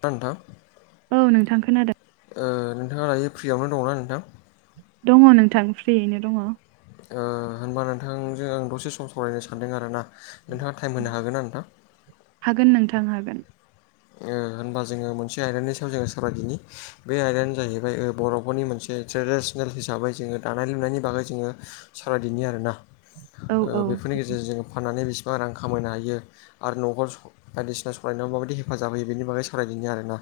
दा नोंथां औ नोंथां खोनादों ओ नोंथाङा दायो फ्रियावनो दंना नोंथां? दङ नोंथां फ्रियैनो दङ‌ ओ होनबा नोंथांजों आं दसे सम सावरायनो सानदों आरो ना नोंथाङा टाइम होनो हागोन ना नोंथां? हागोन नोंथां हागोन। ओ होनबा जोङो मोनसे आयदानि सायाव जोङो सावराय दिनि बे आयदायानो जाहैबाय ओ बर'फोरनि मोनसे ट्रेडिसनेल हिसाबै जोङो दानाय लुनायनि बागै जोङो सावरायदिनि आरोना औ औ बेफोरनि गेजेरजों जोङो फाननानै बिसि बां रां खामायनो हायो आरो न'खर बायदिसिना सालायनायाव माबायदि हे हेफाजाब होयो बेनि बागै सावरायदिनि आरोना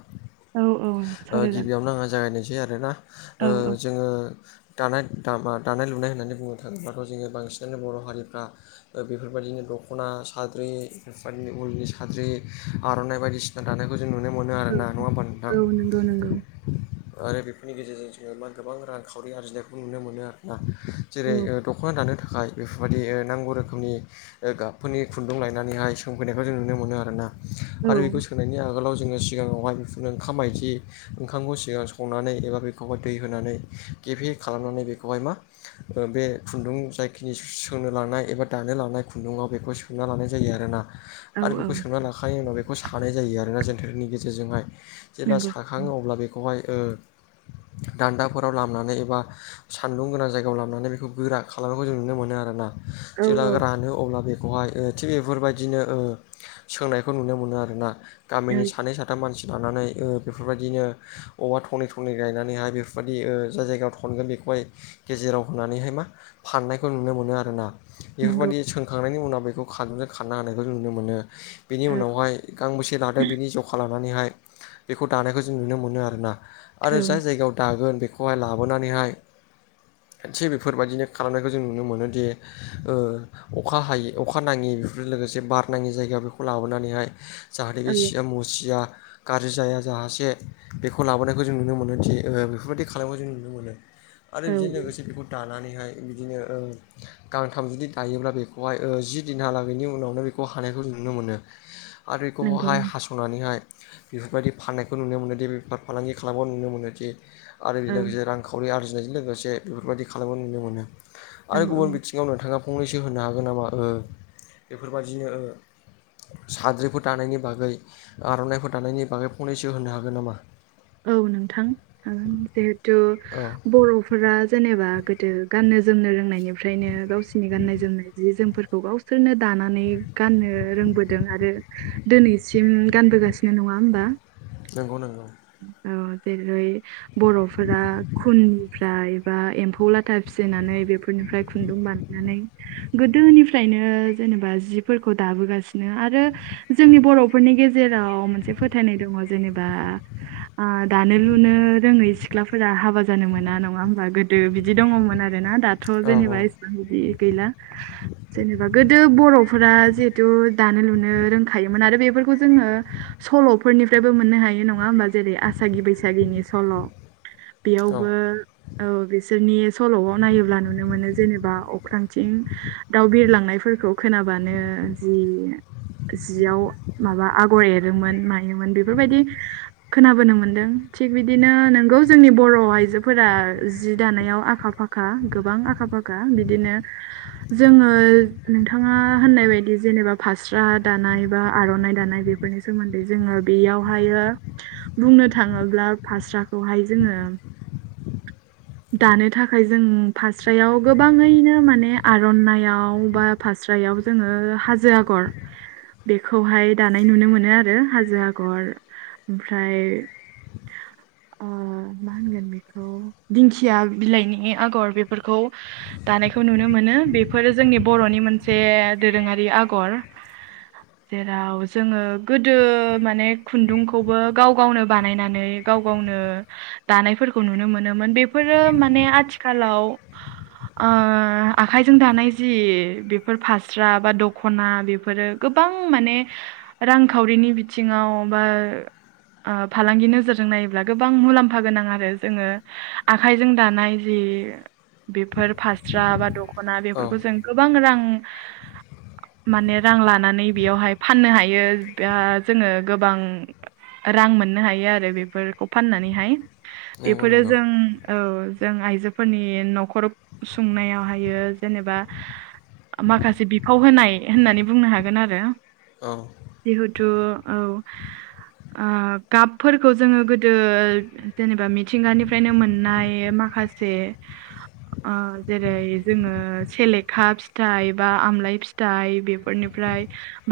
औ औ सावरायजागोन गिबियावनो आङो जागायनोसै आरो ना औ औ ओजोङो दानाय दा दानाय लुनाय होननानै बुंनो थाङोब्लााथ' जोङो बांसिनानो बर' हारिफ्रा बेफोरबायदिनो दख'ना साद्रि बेफोरबायदिनो उलनि साद्रि आर'नाइ बायदि दानायखौ जों नुनो मोनो आरो ना औ नङा होमबा नोंथां? औ नंगौ नंगौ आरो बेफोरनि गेजेरजों जोङो मा गोबां रांखावरि आरजिनायखौ नुनो मोनो आरोना। जेरै औ ओ दख'ना दानो थाखाय बेफोरबायदि ओ नांगौ रोखोमनि ओ गाबफोरनि खुन्दुं लायनानैहाय सोंफैनायखौ जों नुनो मोनो आरोना औ आरो बेखौ होनायनि आगोलाव जोङो सिगाङावहाय बेफोरनो ओंखाम माइदि ओंखामखौ सिगां संनानै एबा बेखौहाय दै होनानै गेबे खालामनानै बेखौहाय मा बे खुन्दुं जायखिनि सोंनो लांनाय एबा दानो लांनाय खुन्दुङाव बेखौ सोंना लानाय जायो आरोना। औ आरो औ बेखौ सोमना लाखांनायनि उनाव बेखौ सानाय जायो आरोना जेनटारनि गेजेरजोंहाय जेब्ला नंगौ खाङो अब्ला बेखौहाय ओ दान्दाफोराव लामनानै एबा सान्दुं गोनां जायगायाव लामनानै बेखौ गोरा खालामनायखौ जों नुनो मोनो आरोना। औ जेब्ला रानो अब्ला बेखौहाय ओ थि बे बेफोरबायदिनो ओ सोंनायखौ नुनो मोनो आरो मोना औ गामिनि सानै सानै फा मानसि लानानै ओ बेफोरबायदिनो औबवा थनै थनै गायनानैहाय बेफोरबायदि ओ जाय जायगायाव थ खनगोन बेखौहाय गेजेराव होनानैहाय मा फाननायखौ नुनो मोनो आरोना नंगौ बेफोरबायदि सोंखांनायनि उनाव बेखौ खारुमजों खारना होनायखौ जों नुनो मोनो बेनि औ उनावहाय गांबेसे लादों बिनि जखा लानानैहाय बेखौ दानायखौ जों नुनो मोनो आरोना औ आरो जाय जायगायाव दागोन बेखौहाय लाबोनानैहाय थिग बेफोरबायदिनो खालामनायखौ जों नुनो मोनोदि ओ अखा हायो अखा नाङि बेफोरजों लोगोसे बार नाङि जायगा बेखौ लाबोनानैहाय जाहाथे बे औ सिया मुसिया गाज्रि जाया जाहासे बेखौ लाबोनायखौ जों नुनो मोनो थि ओ बेफोरबायाददि खालामनायखौ जों नुनो मोनो। आरो बेजों लोगोसे बेखौ दानानैहाय बिदिनो गांथाम जुदि दायोब्ला बेखौहाय ओ जि दिनहालागैनि उनावनो बेखौ हानायखौ जों नुनो मोनो। आरो नंगौ खौवहाय हासुं संनानैहाय बेफोरबायदि फाननायखौ नुनो मोनोदि बेफार फालांगि खालाम नुनो मोनोदि आरो बेजों औ लोगोसे रांखावरि आरजिनायजों लोगोसे बेफोरबायदि खालामो नुनो मोनो औ आरो गुबुन औ बिथिं थिङावनो थाङा फंनैसो होनो हागोन नामा ओ बेफोरबायाददिनो ओ साद्रिफोर दानायनि बागै आर'नाइफोर दानायनि बागै फंनैसो होनो हागोन नामा? औ नोंथां हागोन जिहेथु औ बर' फोरा जेनेबा गोदो गाननो जोमनो रोंनायनिफ्रायनो गावसिरनि गाननाय जोमनाय जि जोमफोर खौ गावसोरनो दानानै गाननो रोंबोदों आरो दोनैसिम गानबोगासिनो नङा होमबा? नंगौ नंगौ औ जेरै बर'फोरा खुननिफ्राय एबा एम्फौ फौ लाथा फिसिनानै बेफोरनिफ्राय खुन्दुं बानायनानै गोदोनिफ्रायनो जेनेबा जिफोरखौ दाबोगासिनो आ रो जोंनि बर'फोरनि गेजेराव मोनसे फोथायनाय दङ जेनेबा आ दानो लुनो रोङै सि ख्लाफोरा हाबा जानो मोना नङा होमबा गोदो बिदि दङमोन आरोना दाथ' औ जेनेबा सेबां इदि गैला। जेनेबा गोदो बर'फोरा जिहेथु दानो लुनो रोंखायोमोन आरो बेफोरखौ जोङो सल'फोरनिफ्रायबो मोननो हायो नङा होमबा? जेरै आसागि बैसागिनि सल' औ बेयावबो औ बिसोरनि सल'आव नायोब्ला नुनो मोनो जेनेबा अख्रांथिं दाउ बिरलांनायफोरखौ खोनाबानो जि जियाव माबा आगर एरोमोन मायोमोन बेफोरबायदि खोनाबोनो मोनदों थिग बिदिनो नोंगौ जोंनि बर' आइजोफोरा जि दानायाव आखा फाखा खा गोबां आखा फाखा बिदिनो जोङो नोंथाङा होननाय बायदि जेनेबा फास्रा दानाय बा आर'ना दानाय बे बेफोरनि सोमोन्दै जोङो बेयावहाययो बुंनो थाङोब्ला फास्राखौहाय जोङो [unintelligible] दानो थाखाय जों फास्रायाव गोबाङैनो माने आर'नायइाव बा फास्रायाव जोङो हाजो आगर बेखौहाय दानाय नुनो मोनो आरो हाजो आगर। ओमफ्राय [inaudible] अ मा होनगोन बेखौ दिंखिया बिलाइनि आगर बेफोरखौ दानायखौ नुनो मोनो बेफोरो जोंनि बर'नि मोनसे दोरोङारि आगर। जेराव जोङो गोदो माने खुन्दुं खौबो गाव गावनो बानायनानै गाव गावनो दानायफोरखौ नुनो मोनोमोन बेफोरो माने आथिखालाव ओ आखाइजों दानाय जि बेफोर फास्रा बा दख'ना बेफोरो गोबां माने रांखावरिनि बिथिङाव बा आं फालांगि नोजोरजों नायोब्ला गोबां मुलाम्फा गोनां आरो जोङो आखाइजों दानाय जि बेफोर फास्रा बा दख'ना औ बेफोरखौ जों गोबां रां माने रां लानानै बेयावहाय फाननो हायो आ जोङो गोबां रां मोननो हायो आरो बेफोरखौ फाननानैहाय नंगौ बेफोरो नंगौ जों औ जों आइजोफोरनि न'खर सुंनायावहायो जेनेबा माखासे बिफाव होनाय होननानै बुंनो हागोन आरो। औ जिहुतु औ ओ गाबफोरखौ जोङो गोदो जेनेबा मिथिंगानिफ्रायनो मोननाय माखा [unintelligible] जेरै जोङो सेलेखा फिथाइ बा आमलाइ फि थाइ बेफोरनिफ्राय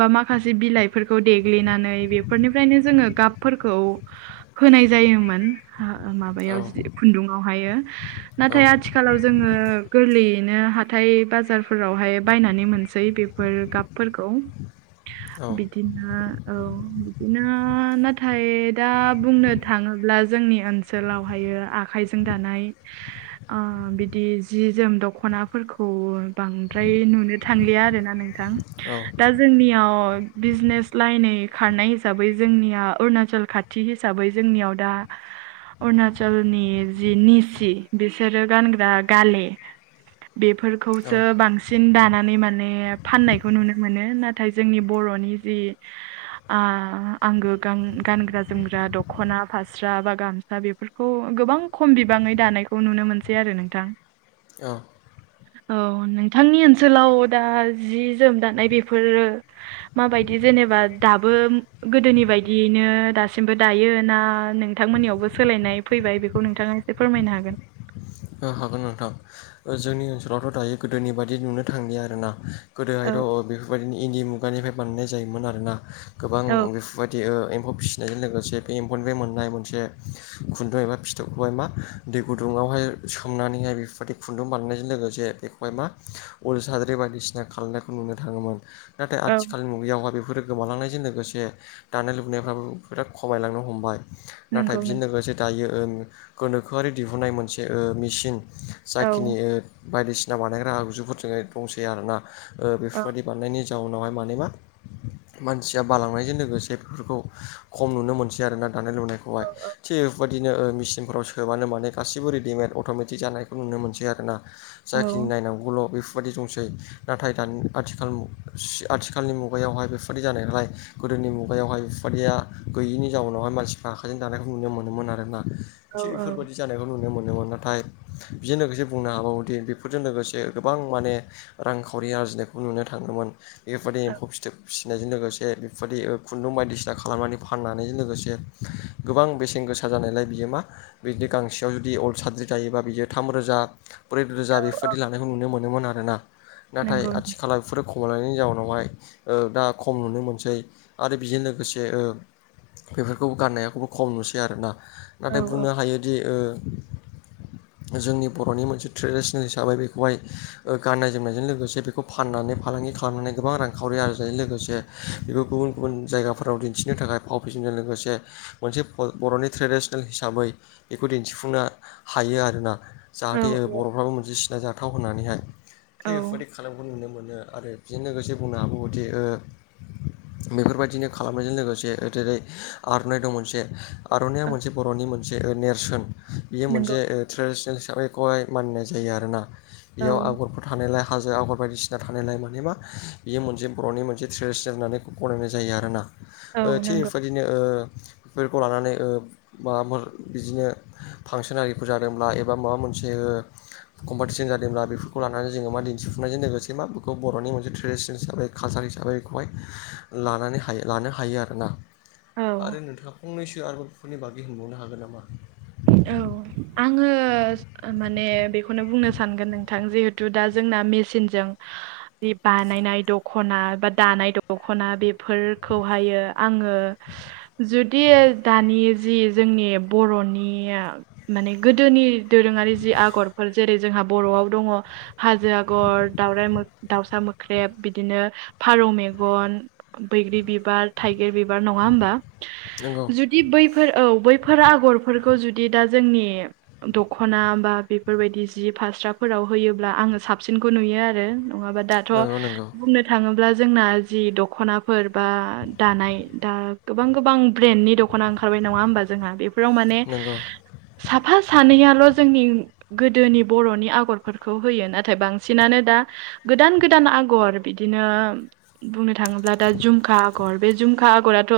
बा माखासे बिलाइफोरखौ देग्लिनानै बेफोरनिफ्रायनो जोङो गाबफोरखौ होनाय जायोमोन औ माबायाव जि खुन्दुंङावहायो नाथाय आथिखालाव जोङो गोरलैयैनो हाथाय बाजारफोरावहाय बायनानै मोनसै बे फोर गाबफोरखौ [unintelligible] बिदिनो औ बिदिनो [unintelligible] नाथाय दा बुंनो थाङोब्ला जोंनि ओनसोलावहायो आखाइजों दानाय बिदि जि जोम दख'नाफोरखौ बांद्राय नुनो थांलिया आरोना नोंथां औ दा जोंनियाव बिजनेस लाइननै खारनाय दा बै जोंनिया अरुणाचल खाथि हिसाबै जोंनियाव दा अरुणचलनि जि निसि बिसोरो गानग्रा गाले बेफोरखौसो बांसिन जों दानानै माने फाननायखौ नुनो मोनो नाथाय जोंनि बर'नि जि आंगो गाव गानग्रा-जोमग्रा दख'ना फास्रा बा गामसा बे खौ गोबां खम बिबाङै दानायखौ नुनो मोनसै आरो नोंथां औ औ नोंथांनि ओनसोलाव दा जि जोम दानाय बेफोरो माबायदि जेनेबा दाबो गोदोनि बायदियैनो दासिमबो दायो ना नोंथांमोननियावबो सोलायनाय फैबाय बेखौ नोंथाङा एसे फोरमायनो हागोन? औ हागोन नोंथां जोंनि ओनसोलावथ' दायो गोदोनि बायदि नुनो थांलिया आरोना गोदोहाय र' औ बेफोरबायदिनो इन्दि मुगानिफ्राय बानायनाय जायोमोन आरोना गोबां औ बे बायदि एम्फौ फिसिनायजों लोगोसे बे एम्फौनिफ्राय मोननाय मोनसे खुन्दुं एबा फिथोबखौहाय मा दै गुदुुंआव हाय सोमनानैहाय बेफोरबादि खुन्दुं बानायनायजों लोगोसे बेखौहाय मा उल साद्रि बायदिसिना खालामनाय नुनो थाङोमोन नाथाय औ आथिखालनि मुगायावहाय बेफोरो गोमालांनायजों लोगोसे दानाय लुनायफ्राबो बिराद खमायलांनो हमबाय नाथाय नंगौ बेजों नों लोगोसे दायो गोनोखोआरि दिहुननाय मोनसे मेसिन औ जाखिनि बायदिसिना बानायग्रा आगजुफोर जो दंसै आरोना औ बेफोरबायदि बानायनायनि जाउनावहाय माने मा मानसिया बांलांनायजों लोगोसे बेफोरखौ खम नुनो मोनसै आरोना दानाय लुनायखौहाय औ औ थिग बेफोरबायदिनो मेचिनफ्राव सोबानो माने गासिबो रेडिमेड अट'मेटिक जानायखौ नुनो मोनसै आरोना औ जाखिनि नायनांगौल' बे बेफोरबायदि दंसै नाथाय दानि आथिखाल मु आथिखालनि मुगायावहाय बेफोरबायदि जानायलाय गोदोनि मुगायावहाय बेफोरबादिया गैयिनि जाउनावहाय मानसिफ्रा आखाइजों दानायखौ नुनो मोनोमोन आरोना औ थिग औ बेफोरबायदि जानायखौ नुनो मोनोमोन नाथाय बेजों लोगोसे बुंनो हाबावोदि बेफोर फोरजों लोगोसे गोबां माने रांखावरि आरजिनायखौ नुनो थांङोमोन। बेफोरबायदि औ एम्फौ फिथोब फि नायजों लोगोसे बेफोरबायदि खुन्दुं बायदिसिना खालामनानै फाननायजों लोगोसे गोबां बेसेन गोसा जानायलाय बियो मा बिदि गांसेयाव जुदि उल साद्रि जायोबा बियो थाम रोजा ब्रै रोजा बेफोरबायदि लानायखौ नुनो मोनोमोन आरोना नाथाय नंगौ आथिखालाव बेफोरो खमायलायनायनि जाउनावहाय दा खम नुनो मोनसै आरो बेजों लोगोसे बेफोरखौबो गाननायाखौबो खम नुसै आरोना औ नाथाय बुंनो हायोदि जोंनि बर'नि मोनसे ट्रेडिसनेल हिसाबै बेखौहाय ओ गाननाय जोमनायजों लोगोसे बेखौ फाननानै फालांगि खालामनानै गोबां रांखावरि आरजिनाय लोगोसे बेखौ गुबुन गुबुन जायगाफोराव दिन्थिनो थाखाय फाव बिजोंनो लोगोसे मोनसे फल बर'नि ट्रेडिसनेल हिसाबै बिखौ दिन्थिफुंनो हायो आरोना जाहाथे ओ औ बर'फ्राबो मोनसे सिना जाथाव होननानैहाय। औ थिग बेफोबायदि खालामनायखौ नुनो मोनो आरो बिजों लोगोसे बुंनो हाबावो दि ओ बेफोरबायदिनो खालामनायजों लोगोसे ओ जेरै आर'नाइ दं मोनसे आर'नाया औ मोनसे बर'नि मोनसे ओ नेरसोन बियो मोनसे नंगौ ओ ट्रेडिसनेल हिसाबैखौहाय मानिनाय जायो आरोना औ बेयाव आगरफोर थानायलाय हाजो आगर बायदिसिना थानायलाय माने मा बियो मोनसे बर'नि मोनसे ट्रेडिसनेल होननानै गनायनाय जायो आरोना। औ ओ थिग नंगौ बेफोबादिनो ओ बेफोरखौ लानानै ओ माबाफोर बिदिनो फांसोनारिफोर जादोंब्ला एबा माबा मोनसे ओ कम्पाथिसोन जादोंब्ला बेफोरखौ लानानै जोङो मा दिन्थिफुंनायजों लोगोसे मा बेखौ बर'नि मोनसे ट्रेडिसनेल हिसाबै खालसार हिसाबै बेखौहाय लानानै हायो लानो हायो आरोना। औ आरो नोंथाङा फंनैसो आरो बर'फोरनि बागै होनबावनो हागोन नामा? औ आङो माने बेखौनो बुंनो सानगोन नोंथां थां जिहेथु दा जोंना मेसिनजों बे बानायनाय दख'ना बा दानाय दख'ना बे फोरखौहायो आङो जुदि दानि जि जोंनि बर'नि माने गोदोनि दोरोङारि जि आगरफोर जेरै जोंहा बर'आव दङ हाजो आगर दउराइ मो दाउसा मोख्रेब बिदिनो फारौ मेगन बैग्रि बिबार थाइगिर बिबार नङा होमबा नंगौ जुद बि बैफोर औ बैफोर आगरफोरखौ जुदि दा जोंनि दखना बा बेफोरबायदि जि फास्राफोराव होयोब्ला आङो साबसिनखौ नुयो आरो। नङाबा दाथ' नंगौ नंगौ बुंनो थाङोब्ला जोंना जि दख'नाफोर बा दानाय दा गोबां गोबां ब्रेन्डनि दख'ना ओंखारबाय नङा होमबा जोंहा बेफोराव माने नोंगौ। साफा सानैयाल' जोंनि गोदोनि बर'नि आगरफोरखौ होयो नाथाय बांसिनानो दा गोदान गोदान आगर बिदिनो बुंनो थाङोब्ला दा झुमखा आगर बे झुमखा आगराथ'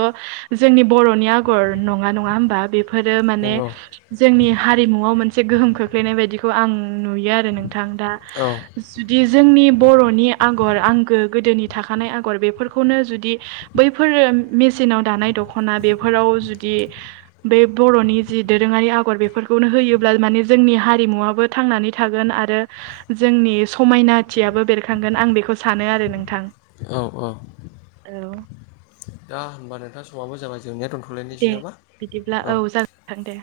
जोंनि बर'नि आगर नङा नङा होमबा? बेफोरो माने नंगौ ने जोंनि हारिमुआव मोनसे गोहोम खोख्लैनाय बायदिखौ आं नुयो आरो नोंथां दा। औ जुदि जोंनि बर'नि आगर आंगो गोदोनि थाखानाय आगर बेफोरखौनो जुदि बैफोर मेचिनाव दानाय दखना बेफोराव जुदि बे बर'नि जि दोरोङारि आगर बेफोरखौनो होयोब्ला माने जोंनि हारिमुवाबो थांनानै थागोन आरो जोंनि समायनाथियाबो बेरखांगोन आं बेखौ सानो आरो नोंथां। औ औ दा होनबा नोंथां समाबो जाबाय जोंनाया दोनथ' दे बिदिब्ला औ जागोन नोंथां दे।